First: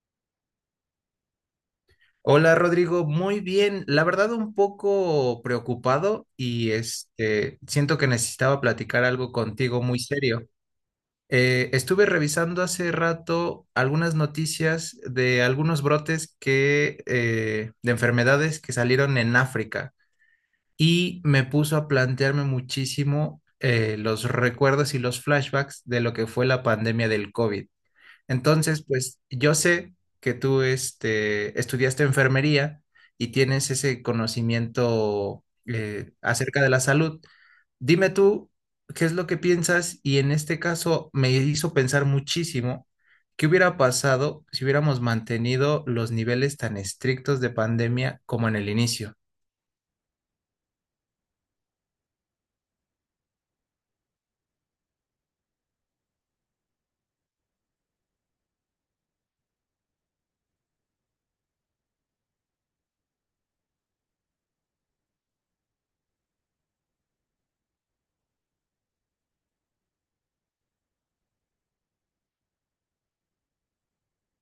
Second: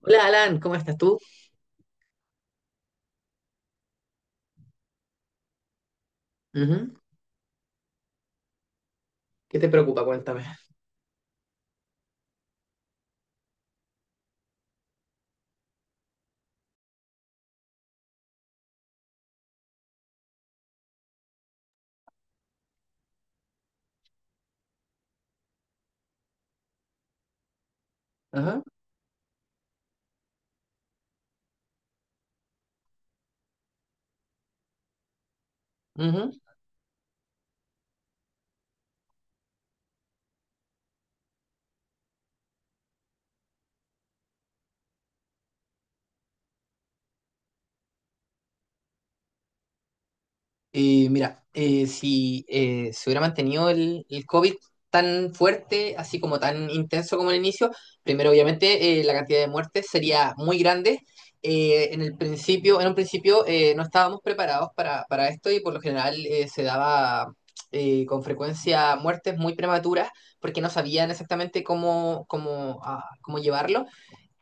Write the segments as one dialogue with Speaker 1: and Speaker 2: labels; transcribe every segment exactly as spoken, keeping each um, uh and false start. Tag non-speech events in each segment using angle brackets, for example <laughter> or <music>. Speaker 1: Hola Alan, ¿cómo estás tú?
Speaker 2: Hola Rodrigo, muy bien. La verdad un poco preocupado y
Speaker 1: Ujú.
Speaker 2: este siento que necesitaba platicar algo
Speaker 1: ¿Qué te
Speaker 2: contigo muy
Speaker 1: preocupa?
Speaker 2: serio.
Speaker 1: Cuéntame.
Speaker 2: Eh, estuve revisando hace rato algunas noticias de algunos brotes que eh, de enfermedades que salieron en África y me puso a plantearme muchísimo eh, los recuerdos y los flashbacks de lo que fue la pandemia del COVID.
Speaker 1: Ajá,
Speaker 2: Entonces, pues yo sé que tú este, estudiaste enfermería y tienes ese conocimiento eh,
Speaker 1: ujú.
Speaker 2: acerca de la salud. Dime tú, ¿qué es lo que piensas? Y en este caso me hizo pensar muchísimo qué hubiera pasado si hubiéramos mantenido los niveles tan estrictos de pandemia como en el inicio.
Speaker 1: Eh, mira, eh, si eh, se hubiera mantenido el, el COVID tan fuerte, así como tan intenso como el inicio, primero obviamente eh, la cantidad de muertes sería muy grande. Eh, en el principio, en un principio eh, no estábamos preparados para, para esto y por lo general eh, se daba eh, con frecuencia muertes muy prematuras porque no sabían exactamente cómo, cómo, ah, cómo llevarlo.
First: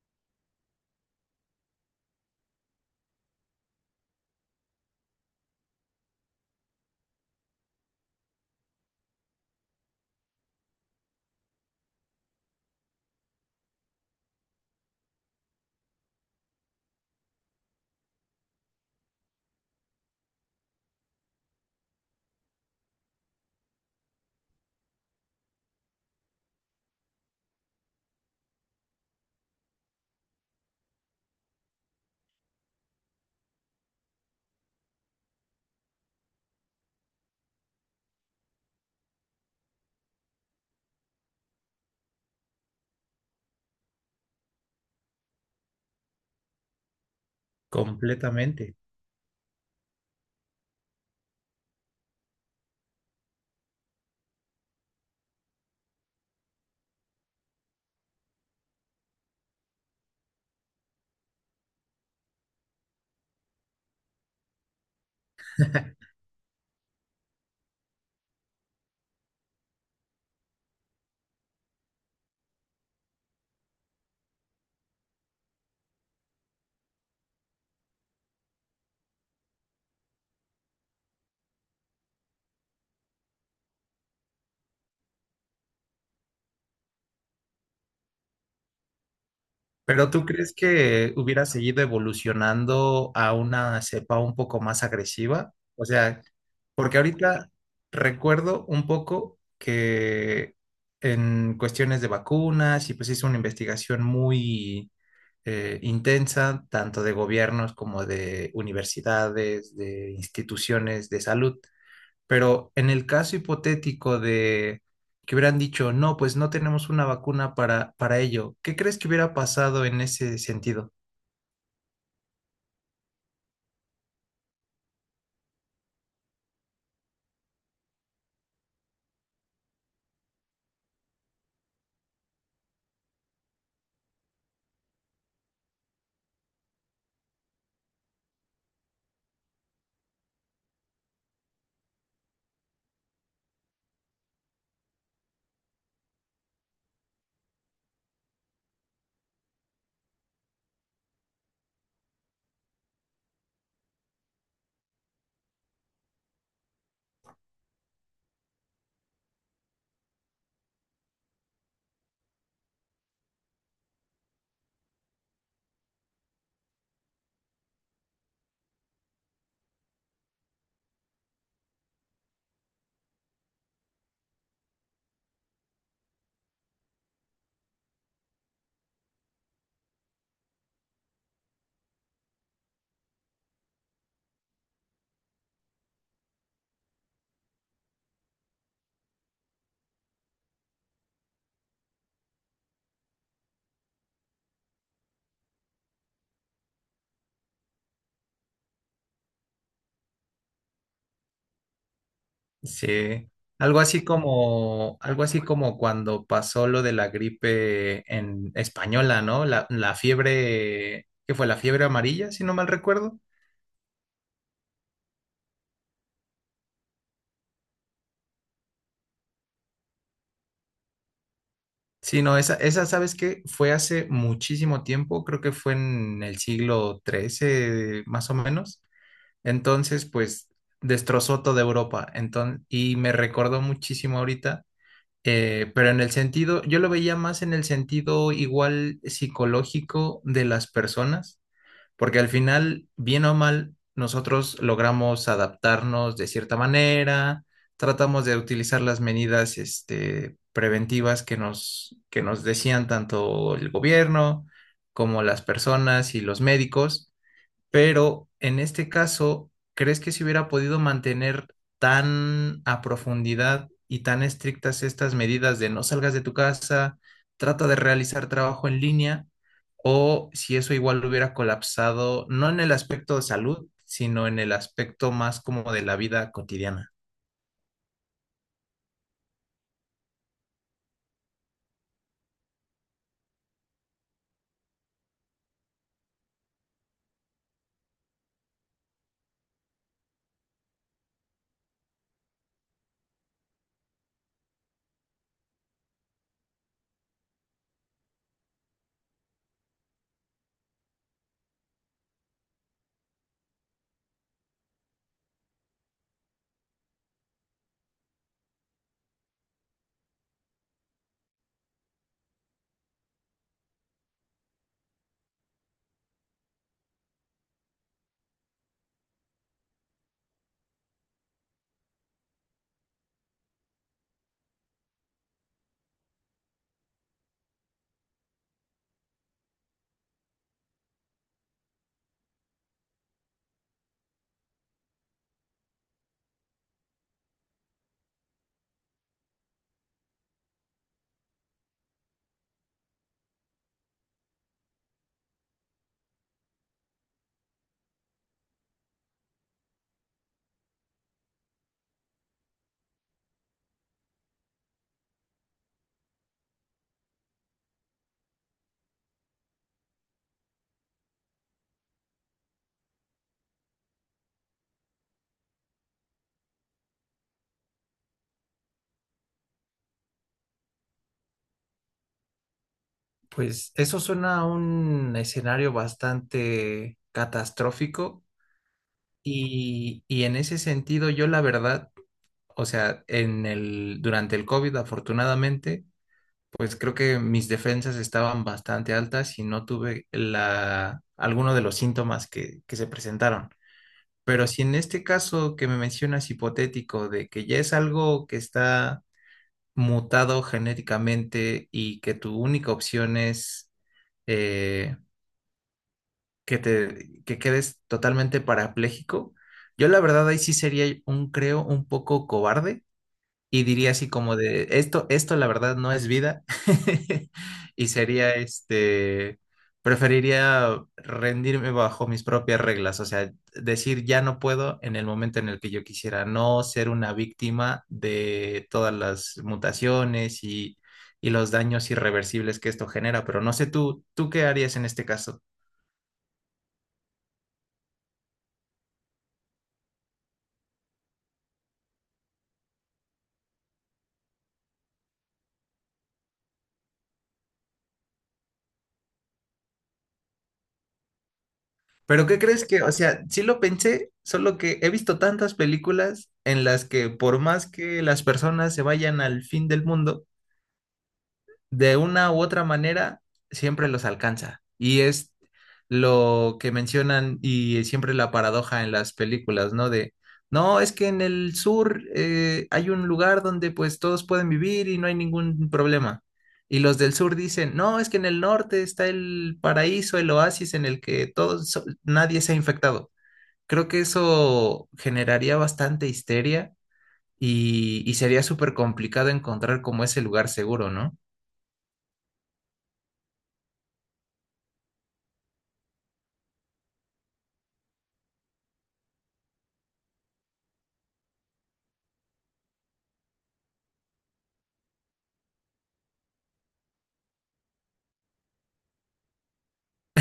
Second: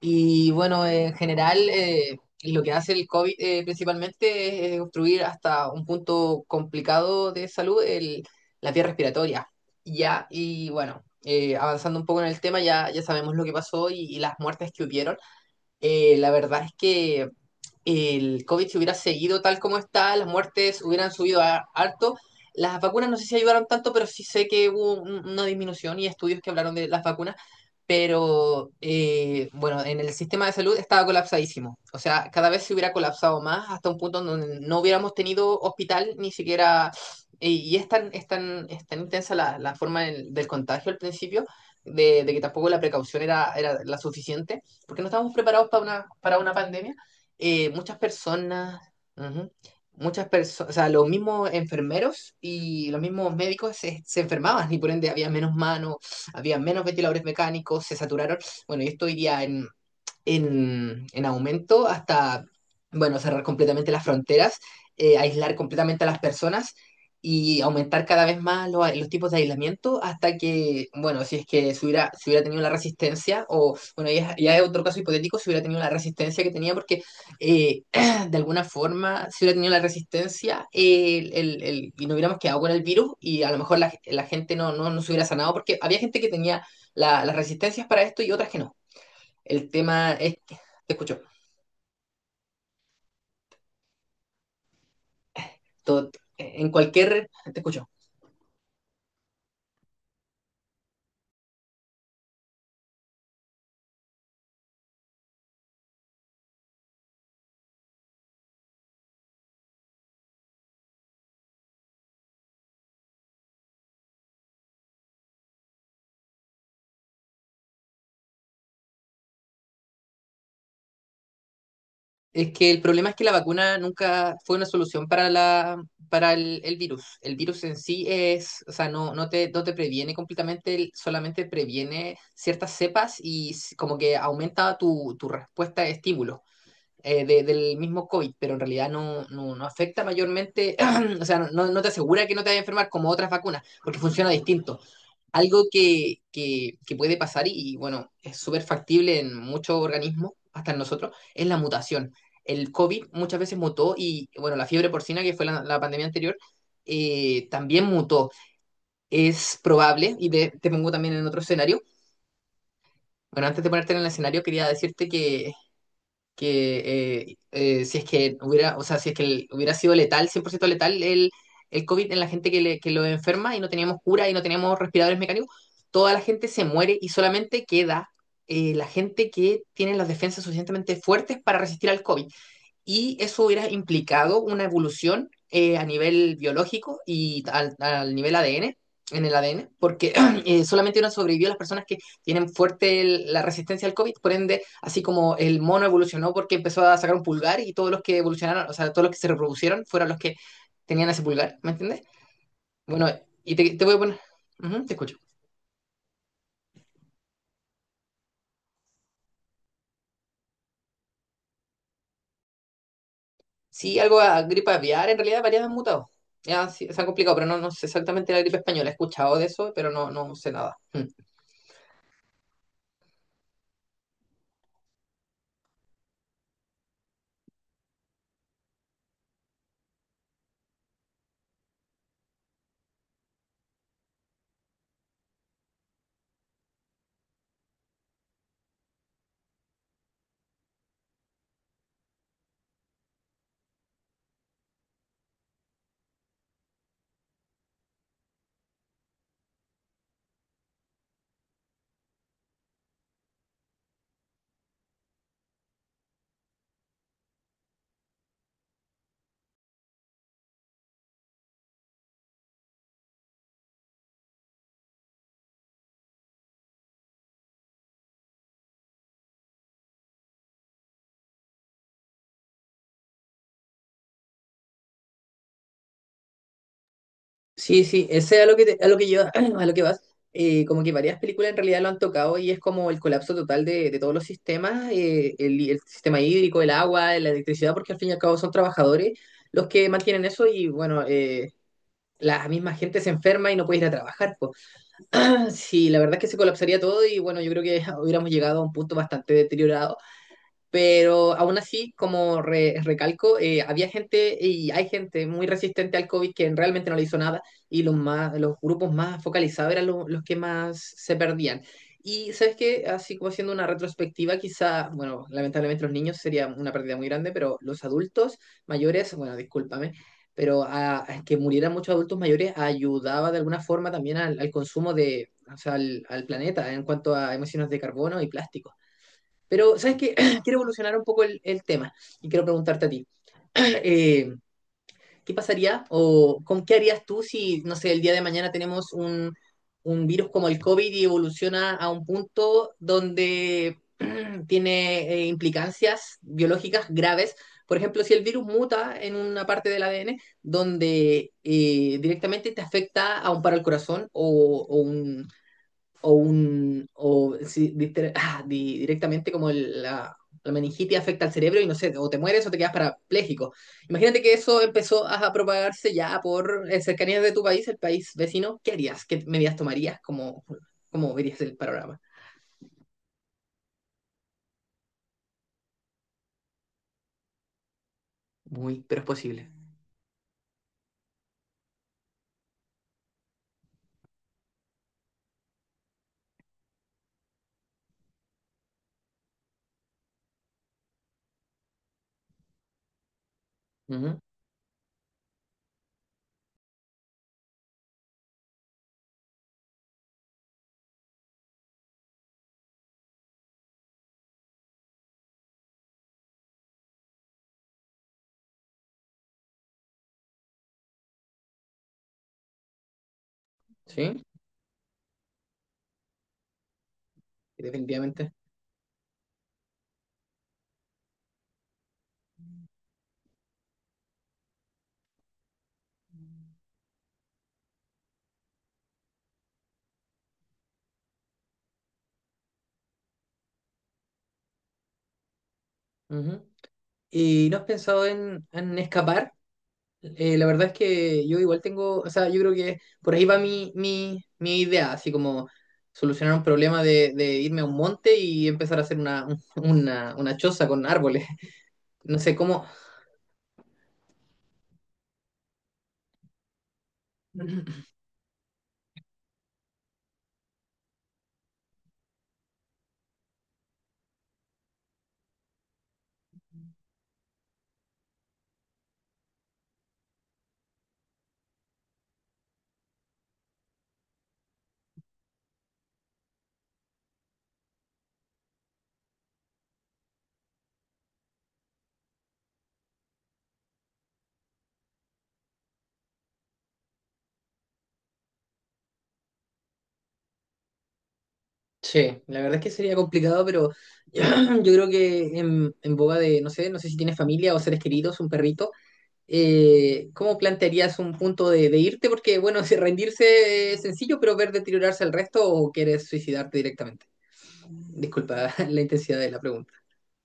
Speaker 1: Y bueno, en general, eh, lo que hace el COVID eh, principalmente es obstruir hasta un punto complicado de salud el- la vía respiratoria. Ya, y bueno, eh, avanzando un poco en el tema, ya, ya sabemos lo que pasó y, y las muertes que hubieron. Eh, la verdad es que el COVID se hubiera seguido tal como está, las muertes hubieran subido a, harto. Las vacunas no sé si ayudaron tanto, pero sí sé que hubo un- una disminución y estudios que hablaron de las vacunas. Pero eh, bueno, en el sistema de salud estaba colapsadísimo. O sea, cada vez se hubiera colapsado más hasta un punto en donde no hubiéramos tenido hospital ni siquiera. eh, Y es tan, es tan, es tan intensa la, la forma del, del contagio al principio, de, de que tampoco la precaución era, era la suficiente, porque no estábamos preparados para una, para una pandemia, eh, muchas
Speaker 2: Completamente.
Speaker 1: personas, ujú, muchas personas, o sea, los mismos enfermeros y los mismos médicos se, se enfermaban y por ende había menos manos, había menos ventiladores mecánicos, se saturaron. Bueno, y esto iría en, en, en aumento hasta, bueno, cerrar completamente las fronteras, eh, aislar completamente a las personas y aumentar cada vez más lo- los, tipos de aislamiento hasta que, bueno, si es que se hubiera, se hubiera tenido la resistencia, o bueno, ya, es- ya es otro caso hipotético, si hubiera tenido la resistencia que tenía, porque eh, <clears throat> de alguna forma, si hubiera tenido la resistencia eh, el, el- el- y no hubiéramos quedado con el virus y a lo mejor la, la gente no, no, no se hubiera sanado, porque había gente que tenía la- las resistencias para esto y otras que no. El
Speaker 2: Pero
Speaker 1: tema
Speaker 2: ¿tú
Speaker 1: es
Speaker 2: crees
Speaker 1: que, te
Speaker 2: que
Speaker 1: escucho,
Speaker 2: hubiera seguido evolucionando a una cepa un poco más agresiva? O
Speaker 1: todo-
Speaker 2: sea...
Speaker 1: en
Speaker 2: Porque
Speaker 1: cualquier,
Speaker 2: ahorita
Speaker 1: te escucho.
Speaker 2: recuerdo un poco que en cuestiones de vacunas y pues hizo una investigación muy eh, intensa, tanto de gobiernos como de universidades, de instituciones de salud. Pero en el caso hipotético de que hubieran dicho, no, pues no tenemos una vacuna para, para ello, ¿qué crees que hubiera pasado en ese sentido?
Speaker 1: Es que el problema es que la vacuna nunca fue una solución para la, para el, el virus. El virus en sí es, o sea, no, no te, no te previene completamente, el- solamente previene ciertas cepas y s- como que aumenta tu, tu respuesta de estímulos. Eh, de- del mismo COVID, pero en realidad no, no, no afecta mayormente, <clears throat> o sea, no, no no te asegura que no te vayas a enfermar como otras vacunas, porque funciona distinto. Algo que, que- que puede pasar y, y, bueno, es súper factible en muchos organismos, hasta en nosotros, es la mutación. El COVID muchas veces mutó y, bueno, la fiebre porcina, que fue la, la pandemia anterior, eh, también mutó. Es probable, y te, te pongo también en otro escenario, bueno, antes de ponerte en el escenario, quería decirte que que eh, eh, si es que hubiera, o sea, si es que el- hubiera sido letal, cien por ciento letal el, el COVID en la gente que, le- que lo enferma y no teníamos cura y no teníamos respiradores mecánicos, toda la gente se muere y solamente queda eh, la gente que tiene las defensas suficientemente fuertes para resistir al COVID y eso hubiera implicado una evolución eh, a nivel biológico y al, al nivel A D N, en el A D N, porque <clears throat> eh, solamente no sobrevivió las personas que tienen fuerte el- la resistencia al COVID, por ende, así como el mono evolucionó porque empezó a sacar un pulgar y todos los que evolucionaron, o sea, todos los que se reproducieron fueron los que tenían ese pulgar, ¿me entiendes? Bueno,
Speaker 2: Sí,
Speaker 1: y te,
Speaker 2: algo
Speaker 1: te voy a
Speaker 2: así
Speaker 1: poner, ujú, te
Speaker 2: como,
Speaker 1: escucho.
Speaker 2: algo así como cuando pasó lo de la gripe en española, ¿no? La, la fiebre, ¿qué fue? La fiebre amarilla, si no mal recuerdo.
Speaker 1: Sí, algo a gripe aviar, en realidad varias han mutado. Ya, sí, se han complicado, pero no, no sé exactamente la gripe española. He escuchado de eso, pero no, no sé nada. Mm.
Speaker 2: Sí, no, esa, esa, ¿sabes qué? Fue hace muchísimo tiempo, creo que fue en el siglo trece, más o menos. Entonces, pues, destrozó toda Europa. Entonces, y me recordó muchísimo ahorita. Eh, pero en el sentido, yo lo veía más en el sentido igual psicológico de las personas porque al final, bien o mal, nosotros logramos adaptarnos de cierta manera, tratamos de utilizar las medidas, este, preventivas que nos, que nos decían tanto el gobierno como las personas y los médicos, pero en este caso, ¿crees que se hubiera podido mantener tan a profundidad y tan estrictas estas medidas de no salgas de tu casa, trata de realizar trabajo en línea, o si eso igual hubiera colapsado, no en el aspecto de salud, sino en el aspecto más como de la vida cotidiana?
Speaker 1: Sí, sí, ese es a lo que, te- a lo que yo, <clears throat> a lo que vas. Eh, como que varias películas en realidad lo han tocado y es como el colapso total de, de todos los sistemas, eh, el, el sistema hídrico, el agua, la electricidad, porque al fin y al cabo son trabajadores los que mantienen eso y bueno, eh, la misma gente se enferma y no puede ir a trabajar, po. <clears throat> Sí, la verdad es que se colapsaría todo y bueno, yo creo que <laughs> hubiéramos llegado a un punto bastante deteriorado, pero aún así, como re- recalco, eh, había gente y hay gente muy resistente al COVID que realmente no le hizo nada y los, más, los grupos más focalizados eran lo- los que más se perdían. Y sabes que, así como haciendo una retrospectiva, quizá, bueno, lamentablemente los niños sería una pérdida muy grande, pero los adultos mayores, bueno, discúlpame, pero a, a que murieran muchos adultos mayores ayudaba de alguna forma también al, al consumo de, o sea, al, al planeta en cuanto a emisiones de carbono y plástico. Pero, ¿sabes qué? <clears throat> Quiero evolucionar un poco el, el tema y quiero preguntarte a ti, <clears throat> eh, ¿qué pasaría o con qué harías tú si, no sé, el día de mañana tenemos un, un virus como el COVID y evoluciona a un punto donde <clears throat> tiene eh, implicancias biológicas graves? Por ejemplo, si el virus muta en una parte del A D N donde eh, directamente te afecta a un paro al corazón o, o un, o un o si diste- <laughs> ah, di- directamente como el- la, la meningitis afecta al cerebro y no sé, o te mueres o te quedas parapléjico. Imagínate que eso empezó a propagarse ya por eh, cercanías de tu país, el país vecino. ¿Qué harías? ¿Qué medidas tomarías? ¿Cómo, ¿cómo verías el panorama?
Speaker 2: Pues eso suena a un escenario bastante catastrófico.
Speaker 1: Muy, pero es posible.
Speaker 2: Y, y en ese sentido, yo la verdad o sea, en el, durante el COVID, afortunadamente, pues creo que mis defensas estaban bastante altas y no tuve la, alguno de los síntomas que, que se presentaron.
Speaker 1: Ujú.
Speaker 2: Pero si en este caso que me mencionas hipotético de que ya es algo que está mutado genéticamente y que tu única opción es eh, que te que quedes totalmente parapléjico, yo la verdad ahí sí sería un, creo, un poco cobarde. Y diría así
Speaker 1: Sí,
Speaker 2: como de, esto, esto la verdad no es vida. <laughs> Y
Speaker 1: definitivamente.
Speaker 2: sería este, preferiría rendirme bajo mis propias reglas, o sea, decir ya no puedo en el momento en el que yo quisiera, no ser una víctima de todas las mutaciones y, y los daños irreversibles que esto genera. Pero no sé tú, ¿tú qué harías en este caso?
Speaker 1: Ujú. ¿Y no has pensado en, en escapar? Eh, la verdad es que yo igual tengo, o sea, yo creo que por ahí va mi, mi, mi idea, así como solucionar un problema de, de irme a un monte y empezar a hacer una, <laughs> una, una choza con árboles. <laughs> No
Speaker 2: Pero
Speaker 1: sé
Speaker 2: ¿qué
Speaker 1: cómo...
Speaker 2: crees que, o sea, sí lo pensé, solo que he visto tantas películas en las que por más
Speaker 1: <laughs>
Speaker 2: que las personas se vayan al fin del mundo, de una u otra manera, siempre los alcanza. Y es lo que mencionan y siempre la paradoja en las películas, ¿no? De, no, es que en el sur eh, hay un lugar donde pues todos pueden vivir y no hay ningún problema. Y los del sur dicen, no, es que en el norte está el paraíso, el oasis en el que todos, nadie se ha infectado. Creo que eso generaría bastante histeria y, y sería súper complicado encontrar como ese lugar seguro, ¿no?
Speaker 1: Sí, la verdad es que sería complicado, pero <clears throat> yo creo que en, en boga de, no sé, no sé si tienes familia o seres queridos, un perrito, eh, ¿cómo plantearías un punto de, de irte? Porque, bueno, <laughs> si rendirse es sencillo, pero ver deteriorarse al resto o quieres suicidarte directamente. Disculpa <laughs> la intensidad de la pregunta.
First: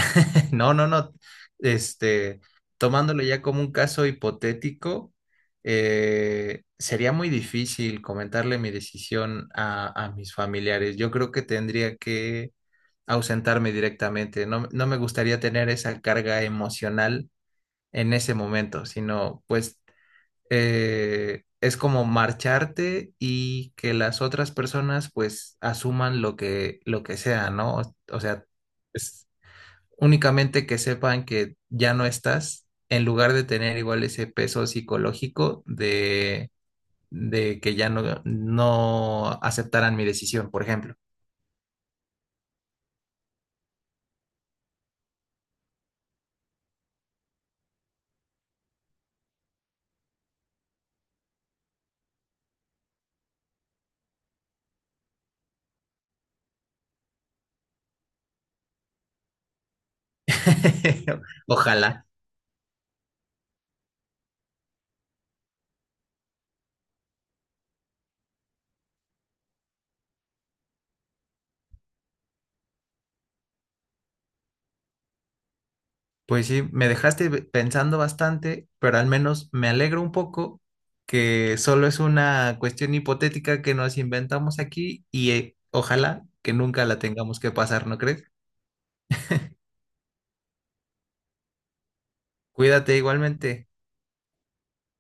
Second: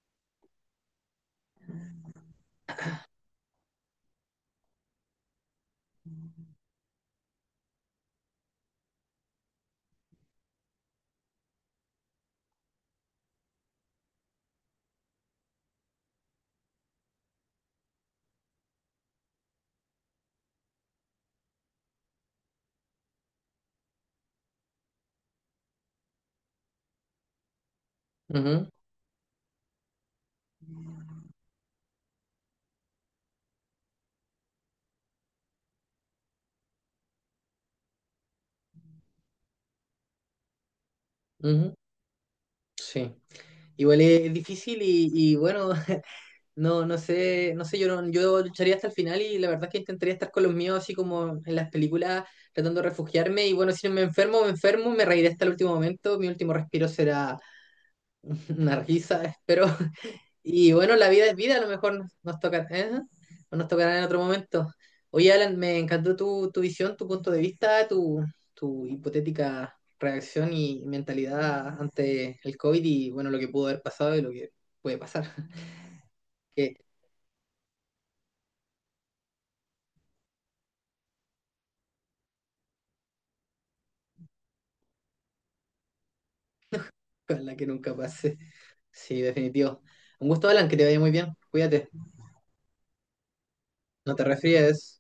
Speaker 2: <laughs> No, no, no. Este, tomándolo ya como un caso hipotético, eh, sería muy difícil comentarle mi decisión a, a mis familiares. Yo creo que tendría que ausentarme directamente. No, no me gustaría tener esa carga emocional en ese momento, sino pues eh, es como marcharte y que las otras personas pues asuman lo que, lo que sea, ¿no? O sea,
Speaker 1: Ujú,
Speaker 2: es únicamente que sepan que ya no estás, en lugar de tener igual ese peso psicológico de, de que ya no, no aceptaran mi decisión, por ejemplo.
Speaker 1: ujú, sí. Igual es difícil y, y bueno, <laughs> no, no sé, no sé, yo no- yo lucharía hasta el final y la verdad es que intentaría estar con los míos así como en las películas, tratando de refugiarme y bueno, si me enfermo, me enfermo, me reiré hasta el último momento, mi último respiro será <laughs> una risa, espero. Y bueno, la
Speaker 2: <laughs>
Speaker 1: vida es vida, a lo mejor
Speaker 2: Ojalá.
Speaker 1: nos, nos toca, ¿eh? O nos tocará en otro momento. Oye, Alan, me encantó tu, tu visión, tu punto de vista, tu, tu hipotética reacción y mentalidad ante el COVID y bueno, lo que pudo haber pasado y lo que puede pasar, <laughs>
Speaker 2: Pues sí,
Speaker 1: que
Speaker 2: me dejaste be- pensando bastante, pero al menos me alegro un poco que solo es una cuestión hipotética que nos inventamos aquí y eh, ojalá que nunca la tengamos que
Speaker 1: la que
Speaker 2: pasar,
Speaker 1: nunca
Speaker 2: ¿no crees?
Speaker 1: pase. Sí, definitivo. Un gusto, Alan, que te vaya muy bien. Cuídate,
Speaker 2: Cuídate igualmente.
Speaker 1: no te resfríes.